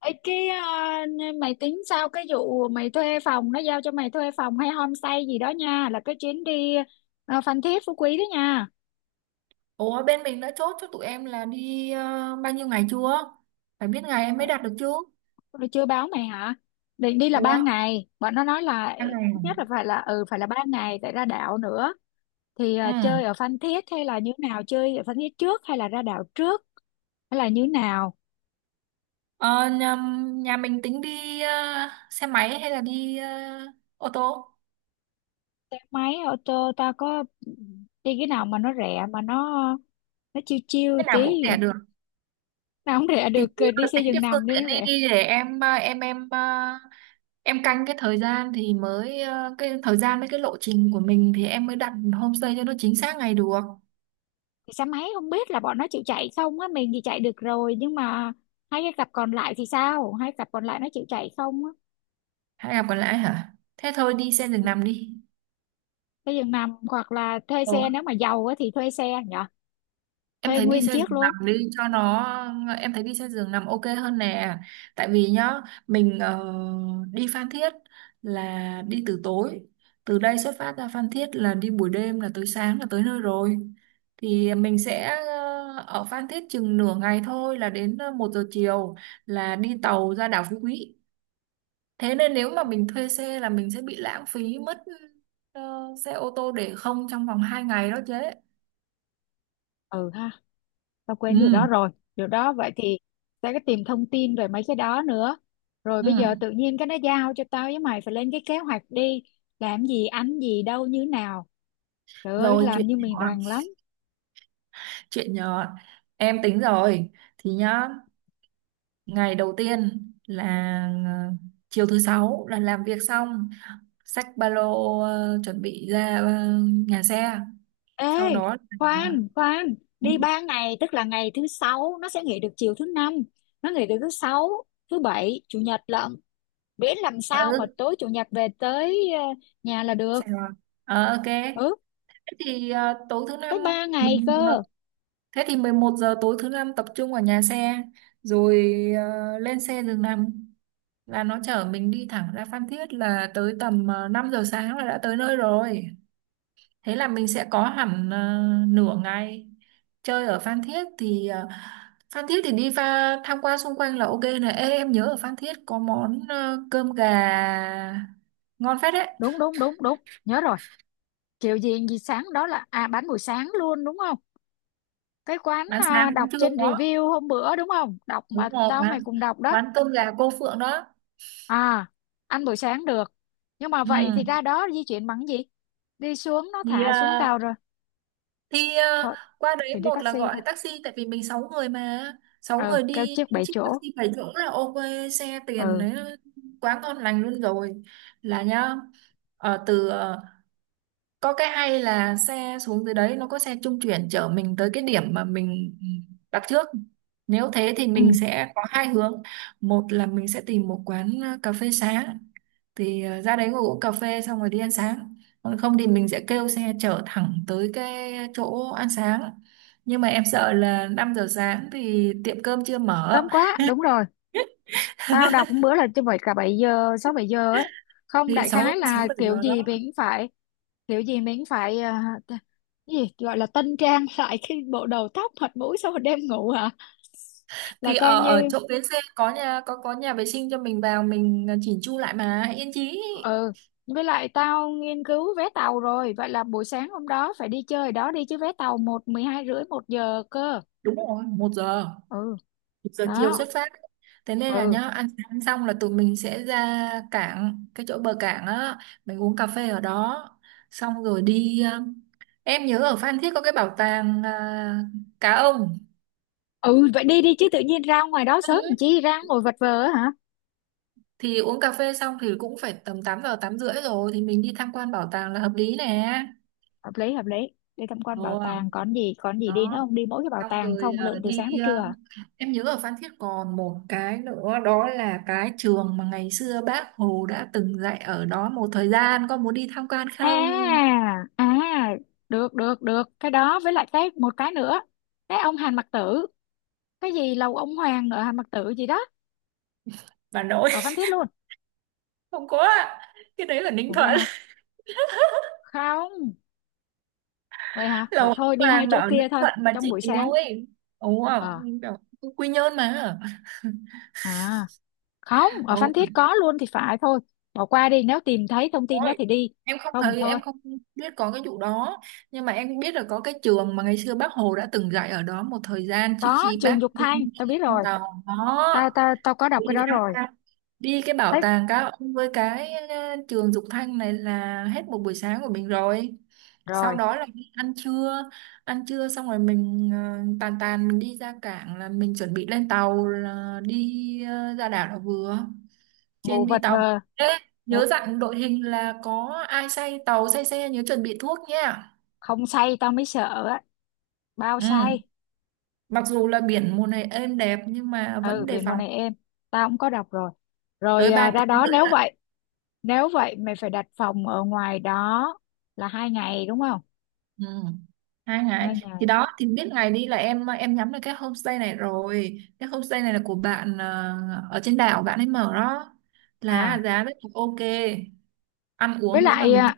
Ê, cái mày tính sao cái vụ mày thuê phòng nó giao cho mày thuê phòng hay homestay gì đó nha là cái chuyến đi Phan Thiết Phú Quý đó nha. Ủa bên mình đã chốt cho tụi em là đi bao nhiêu ngày chưa? Phải biết ngày em mới đặt được chứ. Rồi chưa báo mày hả? Định đi là ba Ủa? ngày. Bọn nó nói là Ba ít ngày nhất là phải là ba ngày tại ra đảo nữa. Thì à? Ừ. chơi ở Phan Thiết hay là như nào? Chơi ở Phan Thiết trước hay là ra đảo trước hay là như nào? Ờ, nhà, nhà mình tính đi xe máy hay là đi ô tô? Xe máy ô tô ta có đi cái nào mà nó rẻ mà nó chiêu chiêu Cái nào tí. cũng rẻ được. Mà không rẻ Thì được chỉ đi có xe tính giường cái phương nằm đi tiện nó đi rẻ. đi để em canh cái thời gian thì mới cái thời gian với cái lộ trình của mình thì em mới đặt homestay cho nó chính xác ngày được. Thì xe máy không biết là bọn nó chịu chạy không á, mình thì chạy được rồi nhưng mà hai cái cặp còn lại thì sao, hai cặp còn lại nó chịu chạy không á. Hay là còn lại hả? Thế thôi đi xe giường nằm đi. Xe giường nằm hoặc là thuê xe, Ừ. nếu mà giàu á thì thuê xe nhở, Em thuê thấy đi nguyên xe chiếc giường luôn. nằm đi cho nó em thấy đi xe giường nằm ok hơn nè. Tại vì nhá, mình đi Phan Thiết là đi từ tối. Từ đây xuất phát ra Phan Thiết là đi buổi đêm là tới sáng là tới nơi rồi. Thì mình sẽ ở Phan Thiết chừng nửa ngày thôi là đến 1 giờ chiều là đi tàu ra đảo Phú Quý. Thế nên nếu mà mình thuê xe là mình sẽ bị lãng phí mất ờ, xe ô tô để không trong vòng 2 ngày đó chứ. Ừ ha, tao quên điều đó Ừ. rồi. Điều đó vậy thì sẽ có tìm thông tin về mấy cái đó nữa. Rồi Ừ. bây giờ tự nhiên cái nó giao cho tao với mày phải lên cái kế hoạch đi làm gì ăn gì đâu như nào, trời ơi Rồi chuyện làm như mình nhỏ. rành lắm. Chuyện nhỏ em tính rồi thì nhá, ngày đầu tiên là ờ, chiều thứ sáu là làm việc xong, xách ba lô chuẩn bị ra nhà xe, Ê, sau đó là khoan, khoan, ừ, đi ba ngày, tức là ngày thứ sáu nó sẽ nghỉ được chiều thứ năm, nó nghỉ được thứ sáu, thứ bảy, chủ nhật lận. Biết làm ờ, sao mà ừ, tối chủ nhật về tới nhà là được. xe rồi. Ok, Ừ, thế thì ờ, tối thứ năm tới ba ngày mình cơ. thế thì 11 giờ tối thứ năm tập trung ở nhà xe rồi lên xe giường nằm là nó chở mình đi thẳng ra Phan Thiết là tới tầm 5 giờ sáng là đã tới nơi rồi. Thế là mình sẽ có hẳn nửa ngày chơi ở Phan Thiết thì Phan Thiết thì đi tham quan xung quanh là ok này. Ê, em nhớ ở Phan Thiết có món cơm gà ngon phết đấy. Đúng, đúng, đúng, đúng. Nhớ rồi. Kiểu gì gì sáng đó là à bán buổi sáng luôn đúng không? Cái quán Bán sáng à, bán đọc trưa trên có. review hôm bữa đúng không? Đọc mà Đúng rồi, tao mày quán cùng đọc đó. quán cơm gà cô Phượng đó. À, ăn buổi sáng được. Nhưng mà Ừ. vậy thì ra đó di chuyển bằng cái gì? Đi xuống nó Thì thả xuống tàu ờ, rồi. thì ờ, Thôi, qua đấy, thì đi một là taxi gọi thôi, taxi, tại vì mình 6 người mà, sáu ừ người kêu đi chiếc bảy chiếc chỗ. taxi phải chỗ là ok, xe tiền Ừ đấy, quá ngon lành luôn rồi, là nhá, ờ, từ ờ, có cái hay là xe xuống dưới đấy nó có xe trung chuyển chở mình tới cái điểm mà mình đặt trước. Nếu thế thì ừ, mình sẽ có hai hướng, một là mình sẽ tìm một quán cà phê sáng thì ra đấy ngồi uống cà phê xong rồi đi ăn sáng, còn không thì mình sẽ kêu xe chở thẳng tới cái chỗ ăn sáng. Nhưng mà em sợ là 5 giờ sáng thì tiệm cơm chưa mở. sớm quá đúng rồi. Tao đọc một bữa là chứ phải cả 7 giờ 6 7 giờ ấy, không Thì đại sáu khái sáu là bảy kiểu giờ gì đó mình cũng phải, kiểu gì mình cũng phải cái gì gọi là tân trang lại cái bộ đầu tóc mặt mũi sau một đêm ngủ hả, là thì coi ở ở như. chỗ bến xe có nhà vệ sinh cho mình vào mình chỉnh chu lại mà yên chí. Ừ, với lại tao nghiên cứu vé tàu rồi, vậy là buổi sáng hôm đó phải đi chơi đó đi chứ, vé tàu một mười hai rưỡi một giờ cơ. Đúng rồi, một giờ, Ừ, một giờ chiều xuất đó. phát. Thế nên là Ừ nhá, ăn sáng xong là tụi mình sẽ ra cảng, cái chỗ bờ cảng á, mình uống cà phê ở đó xong rồi đi. Ờ, em nhớ ở Phan Thiết có cái bảo tàng cá ông. ừ, vậy đi đi chứ tự nhiên ra ngoài đó Ừ. sớm làm chi ra ngồi vật vờ á hả. Thì uống cà phê xong thì cũng phải tầm 8 giờ 8 rưỡi rồi, thì mình đi tham quan bảo tàng là hợp lý nè. Hợp lý hợp lý, đi tham quan bảo Ồ, tàng còn gì, còn gì đi nữa đó không, đi mỗi cái bảo xong tàng rồi không lượn từ đi. sáng tới trưa à? Em nhớ ở Phan Thiết còn một cái nữa, đó là cái trường mà ngày xưa bác Hồ đã từng dạy ở đó một thời gian, con muốn đi tham quan À không? à, được được được cái đó, với lại cái một cái nữa, cái ông Hàn Mặc Tử, cái gì lầu ông Hoàng ở Hàn Mặc Tử gì đó, Bà nội. ở Phan Thiết luôn. Không có ạ. Cái đấy ở Ninh Ủa vậy Thuận. hả, không, vậy hả, vậy Lầu thôi đi hai hoàng là chỗ ở kia Ninh thôi, Thuận mà trong chị buổi sáng. ngồi ấy. Ồ à, ờ kiểu Quy Nhơn mà. à, không, ở Ồ Phan Thiết có luôn thì phải thôi, bỏ qua đi nếu tìm thấy thông tin đó rồi, thì đi, em không không thấy, thôi. em không biết có cái vụ đó, nhưng mà em biết là có cái trường mà ngày xưa bác Hồ đã từng dạy ở đó một thời gian trước Có khi Trường bác Dục đi Thanh tao biết rồi, tàu tao đó. tao tao có đọc Đi cái đó tham rồi. quan đi cái bảo Thích. tàng cá ông với cái trường Dục Thanh này là hết một buổi sáng của mình rồi. Sau Rồi, đó là đi ăn trưa. Ăn trưa xong rồi mình tàn tàn mình đi ra cảng là mình chuẩn bị lên tàu là đi ra đảo là vừa. ngủ Trên đi vật tàu. vờ. Ê, Ngủ nhớ dặn đội hình là có ai say tàu say xe nhớ chuẩn bị thuốc nha. không say tao mới sợ á, bao say. Ừ. Mặc dù là biển mùa này êm đẹp nhưng mà Ừ, vẫn đề biển mùa phòng. này em, tao cũng có đọc rồi. Rồi Tới 3 ra tiếng đó rưỡi nếu ạ. vậy, nếu vậy mày phải đặt phòng ở ngoài đó là hai ngày đúng không, Ừ. 2 ngày. hai Thì ngày. đó, thì biết ngày đi là em nhắm được cái homestay này rồi, cái homestay này là của bạn ở trên đảo bạn ấy mở đó, là À, giá rất là ok, ăn với uống nếu mà lại mình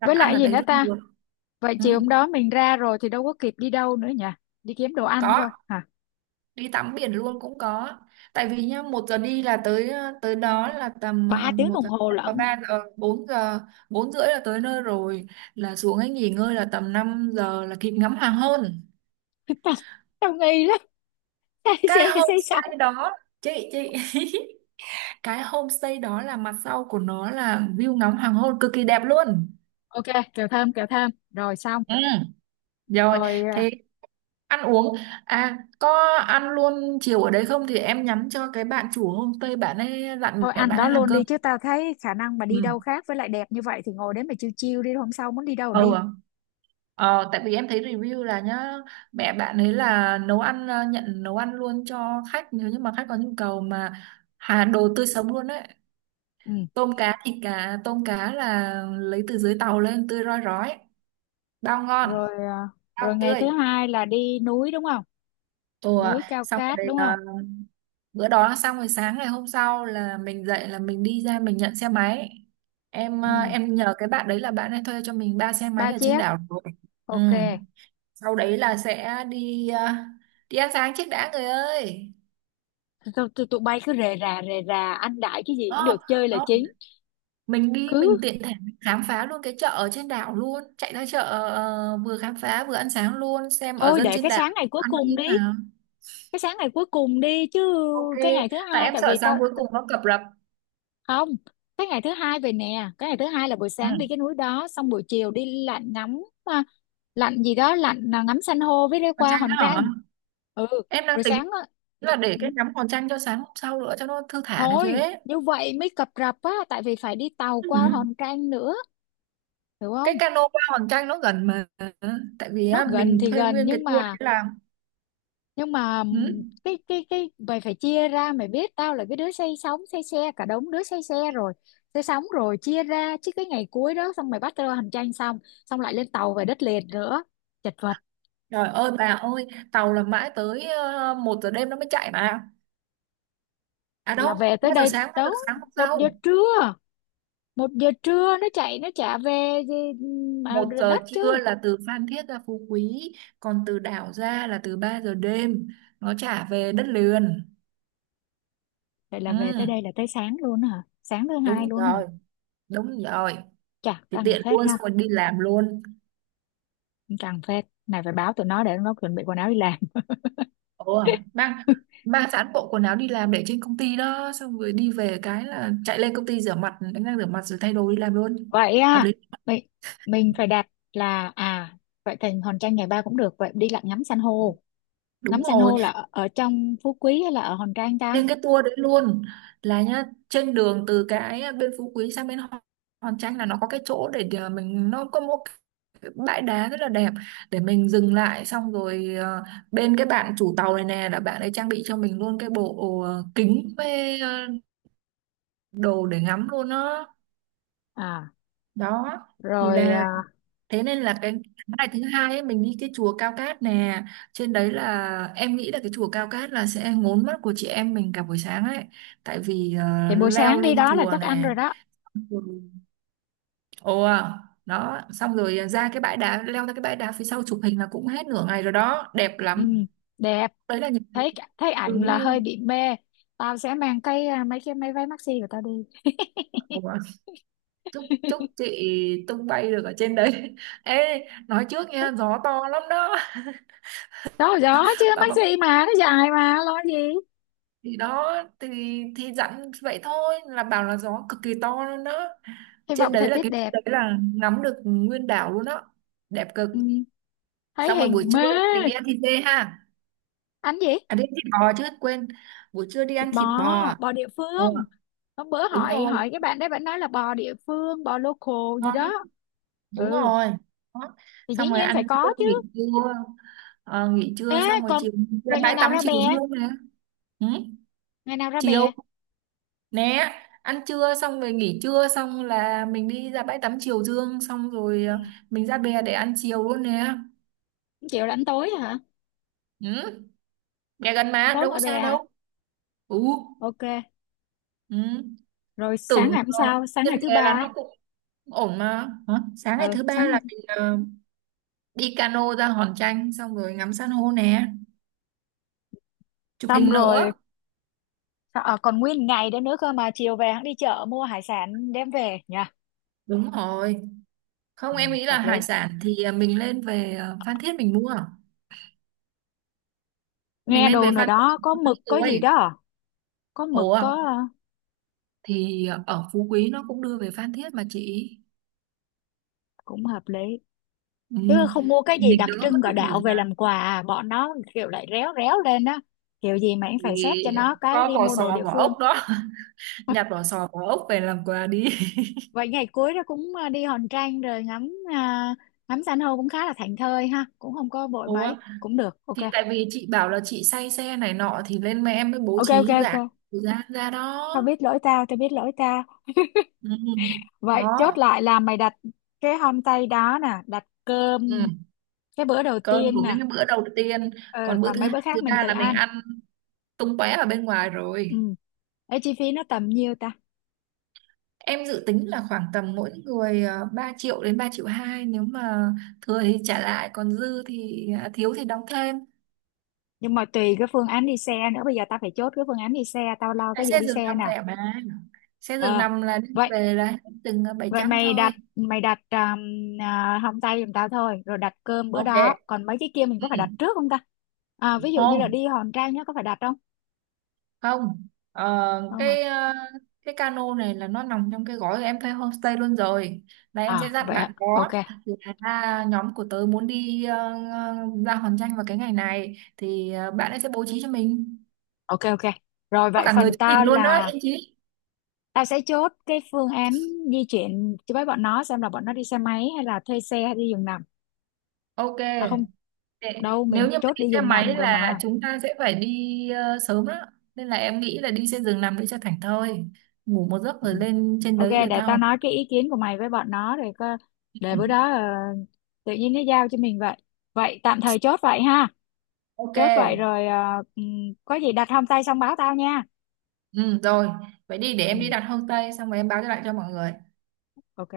đặt với ăn lại ở gì đấy nữa luôn ta. được. Vậy Ừ. chiều hôm đó mình ra rồi thì đâu có kịp đi đâu nữa nhỉ, đi kiếm đồ ăn thôi Có, hả? đi tắm biển luôn cũng có. Tại vì nhá, một giờ đi là tới tới đó là tầm Ba tiếng một đồng giờ hồ và lận. ba giờ bốn giờ, bốn rưỡi là tới nơi rồi, là xuống ấy nghỉ ngơi là tầm 5 giờ là kịp ngắm hoàng hôn. tao tao nghi lắm. Cái Say xe say sóng. homestay đó, chị cái homestay đó là mặt sau của nó là view ngắm hoàng hôn cực kỳ đẹp luôn. Ok, kẹo thơm rồi xong. Ừ rồi, Rồi thế, ăn uống, à có, ăn luôn chiều ở đấy không thì em nhắn cho cái bạn chủ homestay bạn ấy dặn thôi mẹ ăn bạn đó ấy làm luôn cơm. đi chứ, tao thấy khả năng mà đi đâu Ừ. khác, với lại đẹp như vậy thì ngồi đấy mà chiêu chiêu đi, hôm sau muốn đi đâu Ừ. thì đi. ờ, Tại vì em thấy review là nhá, mẹ bạn ấy là nấu ăn, nhận nấu ăn luôn cho khách nếu như mà khách có nhu cầu mà, hà, đồ tươi sống luôn đấy, Ừ. tôm cá thịt, cá tôm cá là lấy từ dưới tàu lên tươi rói rói, bao ngon, Rồi rồi bao ngày thứ tươi. hai là đi núi đúng không, Ồ, núi cao xong cát rồi đúng không? à, bữa đó xong rồi sáng ngày hôm sau là mình dậy là mình đi ra mình nhận xe máy. Em à, Ừ, em nhờ cái bạn đấy là bạn ấy thuê cho mình ba xe ba máy ở trên chiếc, đảo rồi. ok. Ừ. Sau đấy là sẽ đi đi ăn sáng trước đã người ơi. Tụi bay cứ rề rà ăn đại cái gì cũng Đó, được, chơi là đó. chính. Mình đi Cứ mình tiện thể mình khám phá luôn cái chợ ở trên đảo luôn, chạy ra chợ vừa khám phá vừa ăn sáng luôn, xem ở thôi dân để trên cái đảo sáng ngày cuối ăn như cùng thế đi, nào. cái sáng ngày cuối cùng đi chứ, Ok, cái ngày thứ tại hai em tại sợ vì tao sáng cuối cùng nó cập rập. không, cái ngày thứ hai về nè, cái ngày thứ hai là buổi Ừ. sáng đi cái núi đó, xong buổi chiều đi lặn ngắm lặn gì đó, lặn ngắm san hô với đi Còn qua Tranh đó Hòn Tranh. hả? Ừ. Em đang Rồi tính sáng á, là để ừ, cái ngắm hòn tranh cho sáng hôm sau nữa cho nó thư thả này chứ thôi ấy. như vậy mới cập rập á tại vì phải đi tàu qua Ừ. Hòn Tranh nữa, hiểu Cái không. cano qua hòn tranh nó gần mà. Ừ. Tại vì Nó á, gần mình thì thuê gần nguyên cái nhưng tour mà, để làm. nhưng mà Ừ. cái mày phải chia ra, mày biết tao là cái đứa say sóng say xe, cả đống đứa say xe rồi, say sóng rồi, chia ra chứ cái ngày cuối đó xong mày bắt tao hành trang xong, xong lại lên tàu về đất liền nữa, chật vật. Trời ơi bà ơi, tàu là mãi tới 1 giờ đêm nó mới chạy mà, à Là đâu về tới ba giờ đây sáng ba giờ đó, sáng hôm một giờ sau. trưa, một giờ trưa nó chạy nó chả về gì mà một giờ đất chứ. trưa là từ Phan Thiết ra Phú Quý, còn từ đảo ra là từ 3 giờ đêm nó trả về đất liền. Vậy là Ừ. về tới đây là tới sáng luôn hả, sáng thứ hai Đúng luôn hả, rồi, đúng rồi, chà thì căng tiện phết luôn ha. xong rồi đi làm luôn. Căng phết này, phải báo tụi nó để nó chuẩn bị quần áo đi làm. Ồ, mang mang sẵn bộ quần áo đi làm để trên công ty đó, xong rồi đi về cái là chạy lên công ty rửa mặt đánh răng, rửa mặt rồi thay đồ đi làm luôn. Vậy Hợp à, lý. mình mình phải đặt, là à, vậy thì Hòn Tranh ngày ba cũng được, vậy đi lặn ngắm san hô. Đúng Ngắm san rồi, hô là ở, ở trong Phú Quý hay là ở Hòn Tranh ta? lên cái tour đấy luôn. Là nhá, trên đường từ cái bên Phú Quý sang bên Hòn Hòn Tranh là nó có cái chỗ để mình, nó có một cái bãi đá rất là đẹp để mình dừng lại xong rồi bên cái bạn chủ tàu này nè là bạn ấy trang bị cho mình luôn cái bộ kính với đồ để ngắm luôn đó. À, Đó, thì rồi là, thế nên là cái ngày thứ 2 ấy mình đi cái chùa Cao Cát nè, trên đấy là em nghĩ là cái chùa Cao Cát là sẽ ngốn mắt của chị em mình cả buổi sáng ấy, tại vì thì buổi leo sáng đi lên đó là chùa chắc ăn nè. rồi đó. Ừ. Ồ à, đó xong rồi ra cái bãi đá, leo ra cái bãi đá phía sau chụp hình là cũng hết nửa ngày rồi đó, đẹp Ừ, lắm. đẹp. Đấy là những Thấy thấy ảnh là review. hơi bị mê, tao sẽ mang cái mấy cái mấy váy maxi của tao đi. Ồ, chúc chúc chị tung bay được ở trên đấy. Ê, nói trước nha, gió to lắm đó. Đó gió chứ Bà, maxi mà nó dài mà lo gì. thì đó, thì thì dặn vậy thôi là bảo là gió cực kỳ to luôn đó, Hy trên vọng thời đấy là tiết cái đẹp. đấy là ngắm được nguyên đảo luôn đó, đẹp cực. Ừ, thấy Xong rồi buổi hình trưa mê. mình đi ăn thịt dê ha. Anh gì, À, đi ăn thịt bò chứ quên. Buổi trưa đi thịt ăn bò, thịt bò à? bò địa Ừ. phương. Hôm bữa Đúng hỏi, rồi, hỏi cái bạn đấy, bạn nói là bò địa phương bò local gì ngon lắm. đó. Đúng Ừ, rồi đó. thì dĩ Xong rồi nhiên phải ăn trưa có nghỉ chứ. trưa. Ờ, nghỉ Ê trưa xong rồi còn, chiều ra vậy ngày bãi nào tắm ra bè, chiều dương này. Ừ. ngày nào ra Chiều, bè? nè, ăn trưa xong rồi nghỉ trưa xong là mình đi ra bãi tắm Triều Dương xong rồi Ừ. Mình ra bè để ăn chiều luôn nè. Không là ăn tối hả? Ăn Ừ, bè gần mà, tối đâu có ngoài bè xa hả? đâu. Ừ, Ok. ừ. Rồi sáng Tưởng ngày hôm sau, sáng trên ngày thứ bè là ba. nó cũng ổn mà. Hả? Sáng ngày Ừ thứ ba sáng ngày là thứ... mình đi cano ra Hòn Tranh xong rồi ngắm san hô nè, chụp xong hình rồi nữa. Còn nguyên ngày đấy nữa cơ mà, chiều về hắn đi chợ mua hải sản đem về nha. Đúng rồi. Không, Ừ, em nghĩ là hợp hải lý. sản thì mình lên về Phan Thiết mình mua. Mình Nghe lên về đồn nào Phan Thiết đó mình có mua cái mực có gì đó túi. à? Có mực Ủa? có Thì ở Phú Quý nó cũng đưa về Phan Thiết mà chị. cũng hợp lý Ừ. chứ không mua cái gì Mình đặc đỡ mất trưng thất của thời đạo về gian, làm quà à, bọn nó kiểu lại réo réo lên á, kiểu gì mà anh phải xét vì cho nó cái có đi vỏ mua đồ sò địa vỏ phương. ốc đó. Nhặt vỏ sò vỏ ốc về làm quà đi. Vậy ngày cuối đó cũng đi Hòn Trang rồi ngắm ngắm san hô cũng khá là thảnh thơi ha, cũng không có vội mấy Ủa, cũng được, ok. thì tại vì chị bảo là chị say xe này nọ thì lên mẹ em mới bố Ok ok trí ok, giãn thời gian ra đó. tao biết lỗi tao tao biết lỗi tao. Ừ. Vậy chốt Đó. lại là mày đặt cái homestay đó nè, đặt cơm Ừ. cái bữa đầu Cơm tiên của nè, những cái bữa đầu tiên, ờ còn bữa còn thứ mấy hai bữa thứ khác mình ba tự là mình ăn. ăn tung tóe ở bên ngoài Ừ. rồi. Ê, chi phí nó tầm nhiêu ta? Em dự tính là khoảng tầm mỗi người 3 triệu đến 3,2 triệu, nếu mà thừa thì trả lại, còn dư thì à, thiếu thì đóng thêm. Nhưng mà tùy cái phương án đi xe nữa, bây giờ tao phải chốt cái phương án đi xe, tao lo Tại cái vụ xe đi giường xe nằm nè. rẻ mà. Xe giường Ờ nằm là đi vậy, về là hết từng bảy vậy trăm mày thôi. đặt mày đặt hông tây giùm tao thôi, rồi đặt cơm bữa đó, Ok. còn mấy cái kia mình Ừ. có phải đặt trước không ta, ví dụ như là Không, đi Hòn Tre nhá có phải đặt không? không. Ờ, Không hả, cái cái cano này là nó nằm trong cái gói em thuê homestay luôn rồi. Là em sẽ à dặn vậy ạ. bạn Ok đó là nhóm của tớ muốn đi ờ, ra Hòn Tranh vào cái ngày này thì bạn ấy sẽ bố trí cho mình. ok ok. Rồi Có vậy cả người phần chụp hình tao luôn đó, là Yên Chí. tao sẽ chốt cái phương án di chuyển cho, với bọn nó xem là bọn nó đi xe máy hay là thuê xe hay đi giường nằm. Ok. À không, Để- đâu mình nếu như mà chốt đi đi xe giường nằm máy rồi là mà. chúng ta sẽ phải đi sớm đó, nên là em nghĩ là đi xe giường nằm đi cho thảnh thơi, ngủ một giấc Ừ. rồi lên trên Ok, đấy rồi để tao tao. nói cái ý kiến của mày với bọn nó rồi có, để Ừ. bữa đó tự nhiên nó giao cho mình vậy. Vậy tạm thời chốt vậy ha. Ok. Chốt vậy rồi có gì đặt hôm tay xong báo tao nha. Ừ, rồi vậy đi, để Ừ, em đi đặt homestay xong rồi em báo lại cho mọi người. ok.